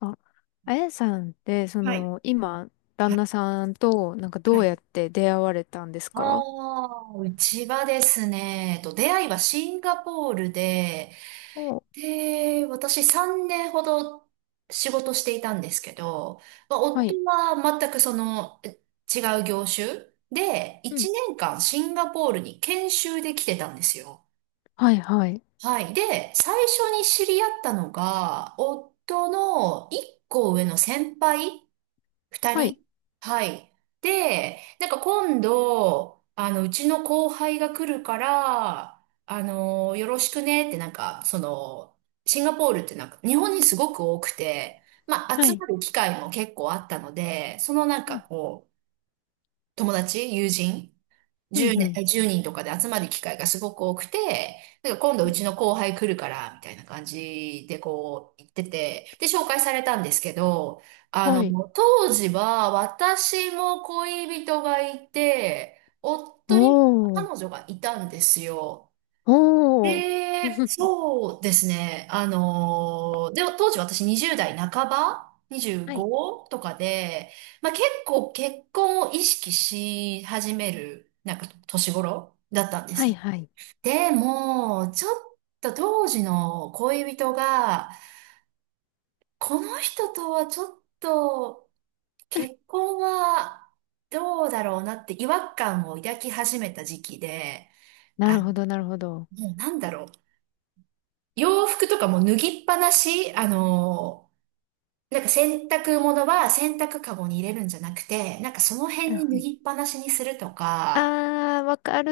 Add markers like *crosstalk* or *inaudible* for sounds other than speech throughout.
あ、あやさんって、そはい。の、今、は旦い。那さんと、なんかどはうい。やって出会われたんですあか？あ、うちはですね、出会いはシンガポールで、お、で、私3年ほど仕事していたんですけど、まあ、は夫い。は全くその違う業種で、うん。1年間シンガポールに研修で来てたんですよ。はい、はい。はい。で、最初に知り合ったのが、夫の1個上の先輩二はい、人。はい。で、なんか今度、あの、うちの後輩が来るから、あの、よろしくねってなんか、その、シンガポールってなんか、日本にすごく多くて、まあ、は集い。まる機会も結構あったので、そのなんうかん、こう、友人うん、10う年、ん。1人とかで集まる機会がすごく多くて、なんか今度ううん、ちの後輩来るから、みたいな感じでこう言ってて、で、紹介されたんですけど、あはの、い。当時は私も恋人がいて、夫にもお彼ー、女がいたんですよ。えおー。え、*laughs* そうですね。で、当時私20代半ば はい、?25 とかで、まあ、結構結婚を意識し始める、なんか年頃だったんではい、す。はい。でも、ちょっと当時の恋人が、この人とはちょっと結婚はどうだろうなって違和感を抱き始めた時期で、なあ、るほど、なるほど。もうなんだろう。洋服とかも脱ぎっぱなし、あの、なんか洗濯物は洗濯カゴに入れるんじゃなくて、なんかそのう辺に脱ん、ぎっぱなしにするとか、あー、わかる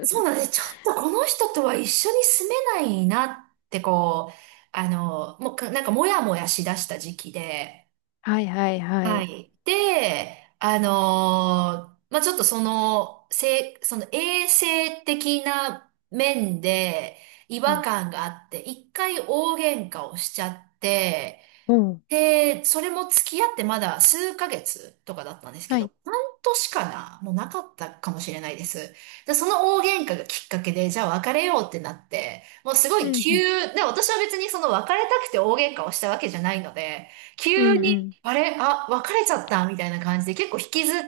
そうなんです。ちょっとこの人とは一緒に住めないなってこう、あの、もうなんかもやもやしだした時期で、*laughs* はい、はい、ははい。い。で、あの、まあ、ちょっとその、その衛生的な面で違は和い。感があって、一回大喧嘩をしちゃって、おー、で、それも付き合ってまだ数ヶ月とかだったんですけはど、い。半年かなもうなかったかもしれないです。で、その大喧嘩がきっかけで、じゃあ別れようってなって、もうすごういん、うん、で、私は別にその別れたくて大喧嘩をしたわけじゃないので、う急ん、うに、ん。あれ、あ、別れちゃったみたいな感じで結構引きずっ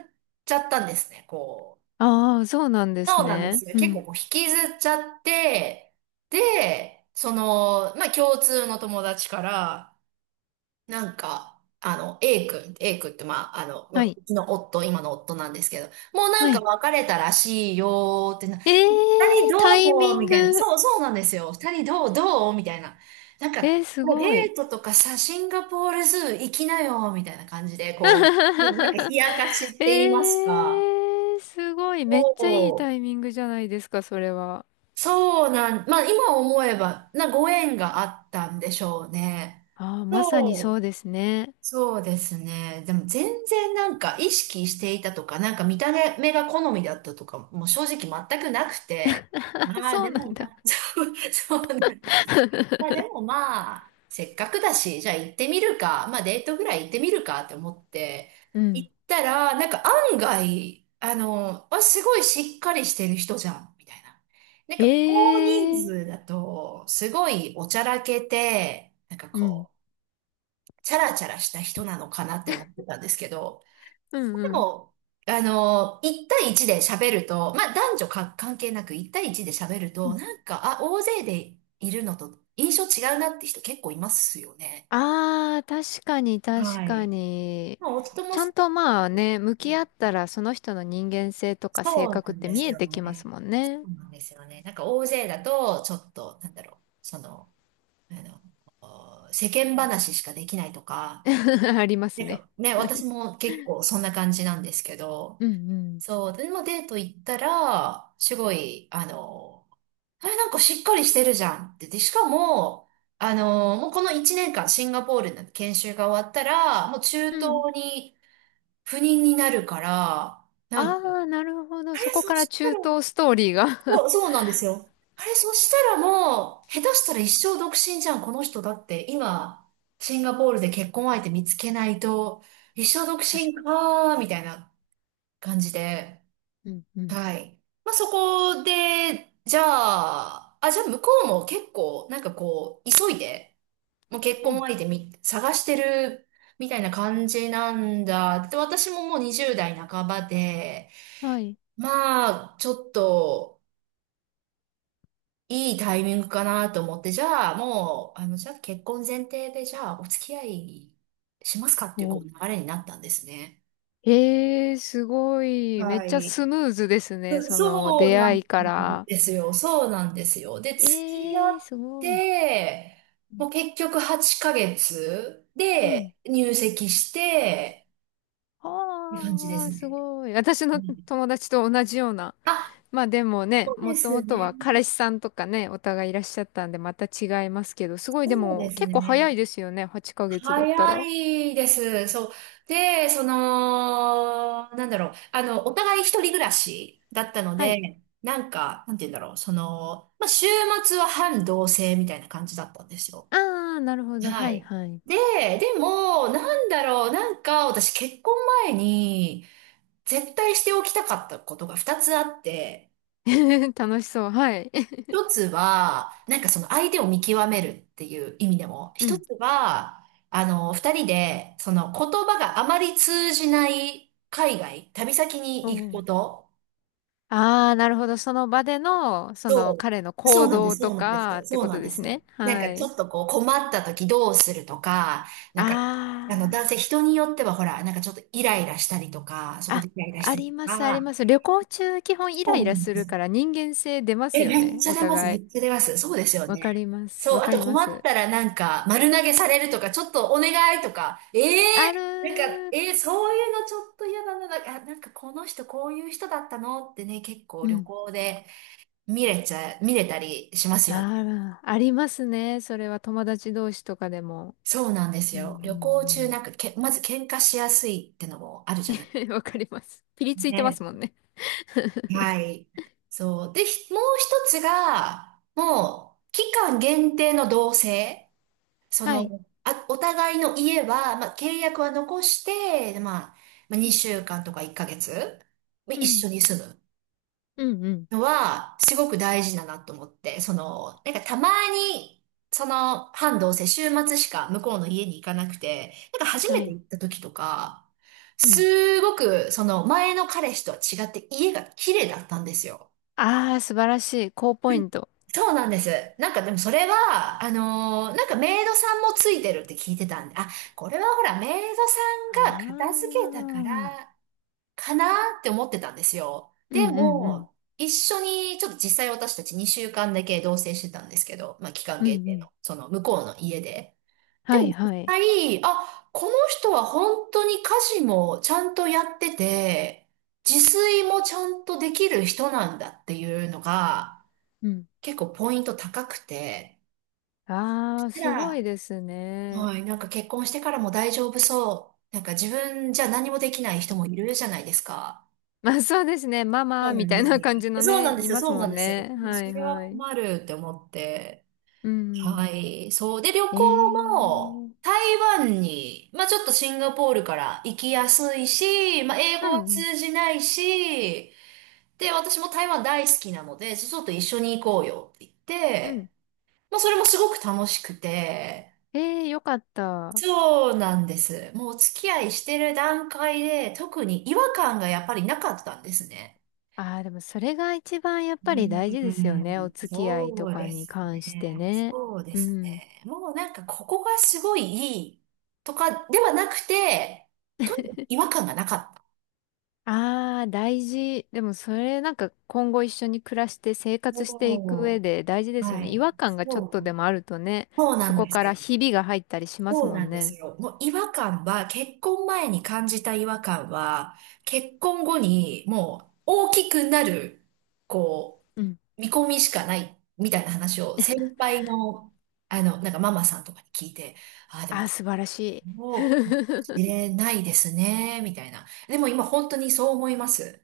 ちゃったんですね、こう。あー、そうなんですそうなんでね。すよ。う結構ん。こう引きずっちゃって、で、その、まあ共通の友達から、なんか、あの、A 君、A 君って、まあ、あの、はい、うちの夫、今の夫なんですけど、もうなはんかい。別れたらしいよーってな、え二人ー、どタうイもミンみたいな。グ。そう、そうなんですよ。二人どうみたいな。なんか、えー、すごデい。ートとかさ、シンガポールズー行きなよみたいな感じで、こう、でもなんか *laughs* 冷やかしって言いますえか。ー、すごい。めっちゃいいそタイミングじゃないですか、それは。う、そうなん、まあ今思えば、ご縁があったんでしょうね。ああ、まさにそそううですね。そうですね。でも全然なんか意識していたとか、なんか見た目が好みだったとか、もう正直全くなくて。*laughs* まあそでうなんもだ。な、*laughs* そう、そうなんですよ。まあでもまあ、せっかくだし、じゃあ行ってみるか、まあデートぐらい行ってみるかって思って、う行ん。ったら、なんか案外、あの、あ、すごいしっかりしてる人じゃん、みたいな。なんかえ大人数ー、だと、すごいおちゃらけて、なんかうん。こう、チャラチャラした人なのかなって思ってたんですけど、うでんも、あの、1対1で喋ると、まあ男女か関係なく1対1で喋るうと、ん。なんか、あ、大勢でいるのと印象違うなって人結構いますよね。ああ、確かに確はかい。に。まあ夫ちもゃそんとうまあでね、向すきね。合ったらその人の人間性とかそ性う格なっんてで見すえよてきますね。もんそね。うなんですよね。なんか大勢だと、ちょっと、なんだろう、その、あの、お世間うん。 話しかできないとか、*laughs* ありますなんね。かね、私も結構そんな感じなんですけど、うんうん。そう、でもデート行ったら、すごい、あの、あれなんかしっかりしてるじゃんって。で、しかも、あの、もうこの1年間シンガポールの研修が終わったら、もう中東うん、に赴任になるから、あなんか、あ、なるほど。あそれ、こそからした中ら、東ストーリーが そう、*laughs* そうなんですよ。あれ、そしたらもう、下手したら一生独身じゃん、この人だって。今、シンガポールで結婚相手見つけないと、一生独確身かに。かー、みたいな感じで。うん、うん。はい。まあ、そこで、じゃあ、あ、じゃあ向こうも結構、なんかこう、急いで、もう結う婚ん。相手探してる、みたいな感じなんだ。で、私ももう20代半ばで、はい。まあ、ちょっと、いいタイミングかなと思って、じゃあ、もう、あの、じゃあ結婚前提で、じゃあ、お付き合いしますかっていう、こおう、う。流れになったんですね。ええー、すごい。めっはちゃい。スムーズですね。そのそう出な会んいから。ですよ。そうなんですよ。で、付き合えっえー、すごい。て、うん。もう結局8ヶ月うん、で入籍して、って感じでああ、すすね。ごい。私うのん、友達と同じような。あ、まあでもね、そうもでともすとね。は彼氏さんとかね、お互いいらっしゃったんで、また違いますけど、すごいでそうもです結構早ね。いですよね。8ヶ月だった早ら。いです。そう。で、その、なんだろう。あの、お互い一人暮らしだったのはい。で、なんか、なんて言うんだろう。その、まあ、週末は半同棲みたいな感じだったんですよ。ああ、なるほど。ははいい。はい。で、でも、なんだろう、なんか、私結婚前に、絶対しておきたかったことが二つあって、*laughs* 楽しそう。はい。*laughs* 一つは、なんかその相手を見極めるっていう意味でも、う一ん。つは、あの、二人で、その言葉があまり通じない海外、旅先おに行くう、こと。ああ、なるほど。その場での、そのそ彼のう、そ行うなんで動す、そとうなんです、かってそうこなとんでですす。ね。なんかはちい。ょっとこう困った時どうするとか、なんか、あの男性あ人によってはほら、なんかちょっとイライラしたりとか、そあ、こであ、イライラしあたりとります、ありか、ます。旅行中、基本イそライうなラんすでるす。から人間性出まえ、すよめっね。ちゃお出ます、め互い。っちゃ出ます。そうですよわかね。ります。そう、わあかとりま困っす。たらなんか丸投げされるとか、ちょっとお願いとか、えあるえなんか、ー。そういうのちょっと嫌だな、なんか、あなんかこの人こういう人だったのってね、結構う旅ん。行で見れたりしますよあね。ら、ありますね。それは友達同士とかでも。そうなんですうん、うよ。旅行中なん、んかまず喧嘩しやすいってのもあるじゃない。うん。*laughs* わかります。ピリついてまね。すもんね。はい。そう。で、もう一つが、もう、期間限定の同棲。そはい。の、あ、お互いの家は、まあ、契約は残して、まあ、うん、2週間とか1ヶ月、まあ一う緒に住む。ん、うん。のは、すごく大事だなと思って、その、なんかたまに、その、半同棲、週末しか向こうの家に行かなくて、なんか初はめてい、行った時とか、うん。すごく、その、前の彼氏とは違って家が綺麗だったんですよ。ああ、素晴らしい。高ポイント。そうなんです。なんかでもそれは、なんかメイドさんもついてるって聞いてたんで、あ、これはほらメイドあさんが片付あ。うけたかんらかなーって思ってたんですよ。うでんうん。も、一緒に、ちょっと実際私たち2週間だけ同棲してたんですけど、まあ期間うんう限定ん。の、その向こうの家で。ではもい実はい。際、あ、この人は本当に家事もちゃんとやってて、自炊もちゃんとできる人なんだっていうのが、うん。結構ポイント高くて、ああ、たすごいら、ですね。はい、なんか結婚してからも大丈夫そう。なんか自分じゃ何もできない人もいるじゃないですか。まあそうですね。マそマうなみんたでいすなね。感じのそうなね、んでいすよ、ますそうもなんんですよ。ね。もうはそいれははい。困るって思って。うん。はい。そう。で、旅行えも、えー。台湾に、まあちょっとシンガポールから行きやすいし、まあ英う語はん通じないし、で、私も台湾大好きなので、ちょっと一緒に行こうよって言っうて、ん。まあそれもすごく楽しくて、ええー、よかった。そうなんです。もうお付き合いしてる段階で、特に違和感がやっぱりなかったんですね。ああ、でもそれが一番やっぱり大事うですよね。おん、付き合いとそうかでにす関してね。ね。そうでうすん。ね。もうなんかここがすごいいいとかではなくて、とにかく違和感がなかった。ああ、大事。でもそれなんか今後一緒に暮らして生活していく上そで大事でう。すよはね。違い。和感がちょっそとでう。もあるとね、そうそなんこですからよ。ひびが入ったりしますそうもなんんですね。よ。もう違和感は、結婚前に感じた違和感は、結婚後にもう大きくなる、こうん。う、見込みしかないみたいな話を先輩の、あの、なんかママさんとかに聞いて、ああ、であも、あ、素晴らしい。*laughs* 入れないですね、みたいな。でも今本当にそう思います。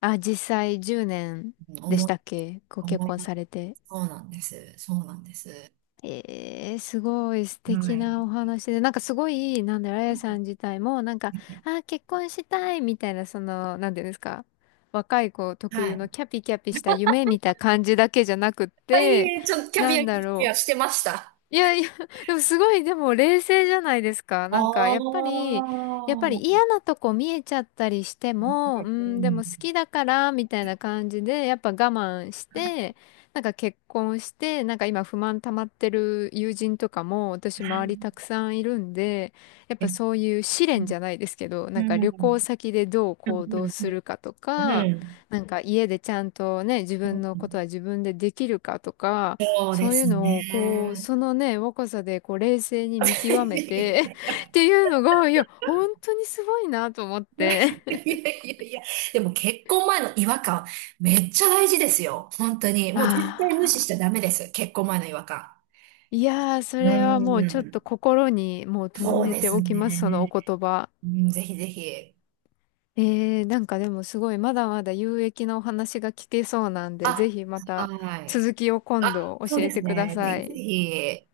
あ、実際10年うん、でし思い、たっけご結思婚さい、れて。そうなんです。そうなんです。えー、すごい素は敵なおい。話で、なんかすごい、なんだろう、あやさん自体も、なんか、あー、結婚したいみたいな、その、なんていうんですか、若い子特は有のい。キャピキャピした夢みたいな感じだけじゃなくっはて、い、ちょっとキャなビア、んキだャビろアしう、てました。いやいや、*laughs* でもすごい、でも冷静じゃないですか。おなんか、やっぱり、やっぱりー。嫌なとこ見えちゃったりしても、ううん、でもん。好きだから、みたいな感じで、やっぱ我慢して、なんか結婚して、なんか今不満溜まってる友人とかも、私周りたくさんいるんで、やっぱそういう試練じゃないですけど、うなんか旅行ん。先でどうう行動すん。るかとうか、ん、なんか家でちゃんとね、自分のことは自分でできるかとか、そうでそういうすのを、こう、ね。そのね、若さで、こう、冷静に見極めて い *laughs* っていうのが、いや、本当にすごいなと思っやいやて。いやいやいや。でも結婚前の違和感、めっちゃ大事ですよ。本当に。もう絶対無視しあちあ、ゃダメです。結婚前の違和感。いやー、そうれはもうちょっとん。心にもう留そうめでてすおきます、そのおね。言葉。うん、ぜひぜひ。えー、なんかでもすごい、まだまだ有益なお話が聞けそうなんで、ぜあ、ひまたはい。続きを今あ、度そう教でえすてくだね。ぜさひぜい。ひ。